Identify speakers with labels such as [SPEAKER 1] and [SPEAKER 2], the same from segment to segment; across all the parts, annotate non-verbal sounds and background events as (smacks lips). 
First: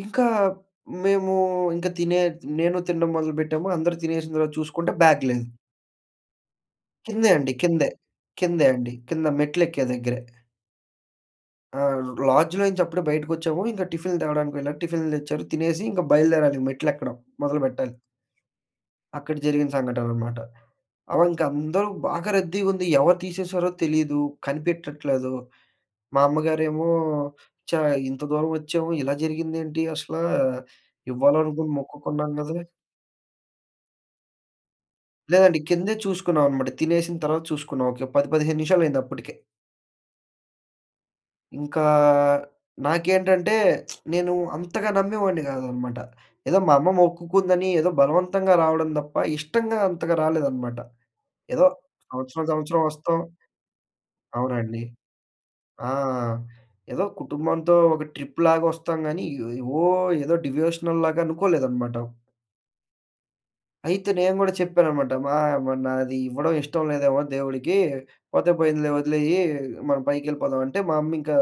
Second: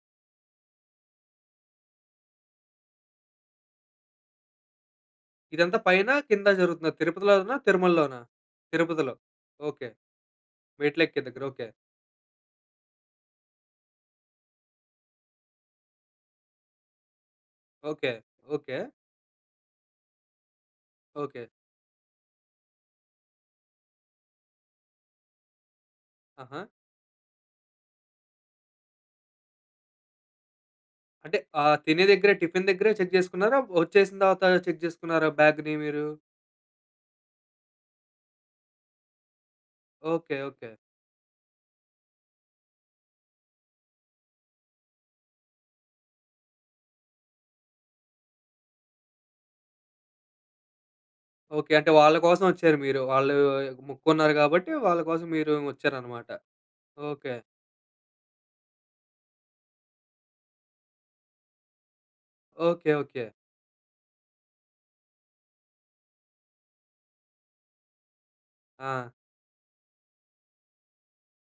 [SPEAKER 1] ఇంకా మేమూ ఇంక తినేద్ నేను తినడం మొదలుపెట్టాము. అందరు తినేసిన తర్వాత చూసుకుంటే బ్యాగ్ లేదు.
[SPEAKER 2] ఇదంతా పైనా, కిందా జరుగుతుందా?
[SPEAKER 1] కిందే అండి.
[SPEAKER 2] తిరుపతిలోనా?
[SPEAKER 1] కిందే.
[SPEAKER 2] తిరుమలలోనా?
[SPEAKER 1] కిందే అండి.
[SPEAKER 2] తిరుపతిలో.
[SPEAKER 1] కింద మెట్లెక్కే
[SPEAKER 2] ఓకే.
[SPEAKER 1] దగ్గరే.
[SPEAKER 2] మెట్లెక్కే దగ్గర. ఓకే.
[SPEAKER 1] ఆ! లాడ్జ్‌లో నుంచి అప్పుడే బయటకొచ్చాము. ఇంక టిఫిన్లు తేవడానికి వెళ్ళాడు. టిఫిన్లు తెచ్చారు. తినేసి ఇంక బయలుదేరాలి. మెట్లెక్కడం మొదలుపెట్టాలి.
[SPEAKER 2] ఓకే. ఓకే.
[SPEAKER 1] అక్కడ జరిగిన సంఘటన అనమాట. అవు ఇంక
[SPEAKER 2] ఓకే.
[SPEAKER 1] అందరూ బాగా రద్దీగుంది. ఎవరు తీసేశారో తెలీదు. కనిపెట్టట్లేదు. మా
[SPEAKER 2] ఆహా!
[SPEAKER 1] అమ్మగారేమో, "ఛా! ఇంత దూరమొచ్చాము. ఇలా జరిగిందేంటి అసలా?
[SPEAKER 2] అంటే,
[SPEAKER 1] ఇవ్వాలనుకుని
[SPEAKER 2] ఆహ్, తినే
[SPEAKER 1] మొక్కుకున్నాం
[SPEAKER 2] దగ్గిరే,
[SPEAKER 1] గదా!"
[SPEAKER 2] టిఫిన్ దగ్గిరే, చెక్ చేసుకున్నారా? వొచ్చేసిన తర్వాతా చెక్ చేసుకున్నారా
[SPEAKER 1] లేదండి.
[SPEAKER 2] బ్యాగ్‌నీ
[SPEAKER 1] కిందే
[SPEAKER 2] మీరు?
[SPEAKER 1] చూసుకున్నాం అనమాట. తినేసిన తర్వాత చూసుకున్నాం. ఒకె 10, 15 నిషాలయిందప్పటికే.
[SPEAKER 2] Okay, okay.
[SPEAKER 1] ఇంకా నాకేంటంటే, (smacks lips) నేనూ అంతగా నమ్మేవోని కాదనమాట. ఏదో మా అమ్మ మొక్కుకుందని, ఏదో బలవంతంగా రావడం తప్ప, ఇష్టంగా అంతగా రాలేదనమాట. ఏదో
[SPEAKER 2] ఓకే. అంటే, వాళ్ళ
[SPEAKER 1] సంవత్సరం,
[SPEAKER 2] కోసవొచ్చారు
[SPEAKER 1] సంవత్సరం
[SPEAKER 2] మీరు.
[SPEAKER 1] వస్తాం.
[SPEAKER 2] వాళ్ళూ మొక్కున్నారు గాబట్టి,
[SPEAKER 1] అవునండి.
[SPEAKER 2] వాళ్ళ కోసం మీరూ
[SPEAKER 1] ఆ!
[SPEAKER 2] వొచ్చారనమాట.
[SPEAKER 1] ఏదో
[SPEAKER 2] ఓకే.
[SPEAKER 1] కుటుంబంతో ఒక ట్రిప్‌లాగొస్తాం గానీ, ఇ ఇ ఓ ఏదో డివోషనల్‌లాగా అనుకోలేదనమాట.
[SPEAKER 2] Okay, okay.
[SPEAKER 1] అయితే, నేను గూడా చెప్పాననమాట. మా, మరి నాదీ ఇవ్వడం ఇష్టం లేదేమో దేవుడికీ. పోతే పోయిందిలే
[SPEAKER 2] ఆ!
[SPEAKER 1] వొదిలెయ్యీ. మనం పైకెళ్ళిపోదాం అంటే, మా అమ్మ ఇంకా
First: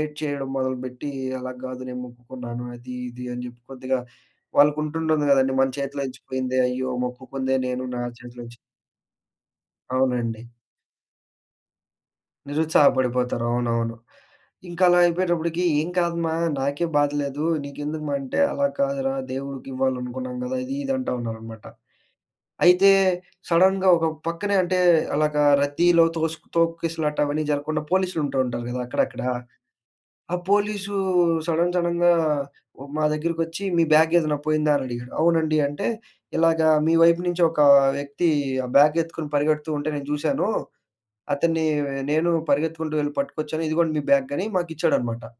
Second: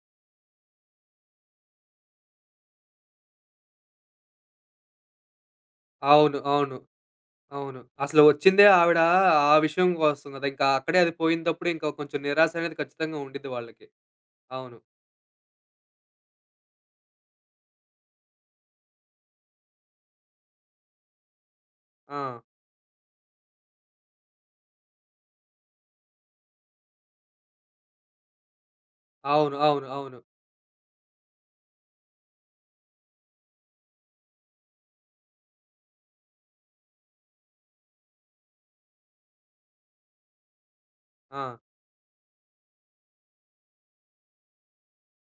[SPEAKER 1] ఏడ్చేయడం మొదలు పెట్టీ, "అలాగ్గాదు నేను మొక్కుకున్నాను." అదీ ఇదీ అని జెప్పి కొద్దిగా వాళ్ళకుంటుంటుంది గదండీ. మన చేతిలో నుంచి
[SPEAKER 2] అవును,
[SPEAKER 1] పోయిందే,
[SPEAKER 2] అవును.
[SPEAKER 1] అయ్యో! మొక్కుకుందే
[SPEAKER 2] అవును.
[SPEAKER 1] నేను. నా
[SPEAKER 2] అసలు
[SPEAKER 1] చేతిలో నుంచి
[SPEAKER 2] వొచ్చిందే ఆవిడా ఆ విషయం కోసం
[SPEAKER 1] అవునండి.
[SPEAKER 2] గదా! ఇంకా అక్కడే అది పోయిందప్పుడు ఇంకా కొంచెం నిరాశ అనేది
[SPEAKER 1] నిరుత్సాహ
[SPEAKER 2] ఖచ్చితంగా
[SPEAKER 1] పడిపోతారు.
[SPEAKER 2] ఉండుద్ది వాళ్ళకి.
[SPEAKER 1] అవునవును.
[SPEAKER 2] అవును.
[SPEAKER 1] ఇంక అలా అయిపోయేటప్పుడికీ, ఏం కాదు మా, నాకే బాధ లేదు. నీకెందుకు మా అంటే, "అలా కాదురా దేవుడికివ్వాలనుకున్నాం గదా!" ఇది, ఇది అంటా ఉన్నారనమాట.
[SPEAKER 2] ఆ!
[SPEAKER 1] అయితే, సడన్‌గా ఒక పక్కనే అంటే, అలాగా రద్దీలో తోసుక్ తోక్కిసలాట అవన్నీ జరగకుండా పోలీసులు ఉంటూ ఉంటారు గదా అక్కడక్కడా.
[SPEAKER 2] అవును, అవును, అవును.
[SPEAKER 1] ఆ పోలీసూ సడన్ సడన్‌గా ఒ మా దగ్గరకొచ్చి, మీ బ్యాగ్గేదన్నా పోయిందా అని అడిగాడు. అవునండి అంటే, ఇలాగా మీ వైపు నుంచి ఒకా వ్యక్తీ ఆ బ్యాగెత్తుకొని పరిగెడుతూ ఉంటే నేను చూశానూ.
[SPEAKER 2] ఆ!
[SPEAKER 1] అతన్నీ నేనూ పరిగెత్తుకుంటూ వెళ్లి పట్టుకొచ్చాను. ఇదిగోండి మీ బ్యాగ్ అని మాకు ఇచ్చాడనమాట.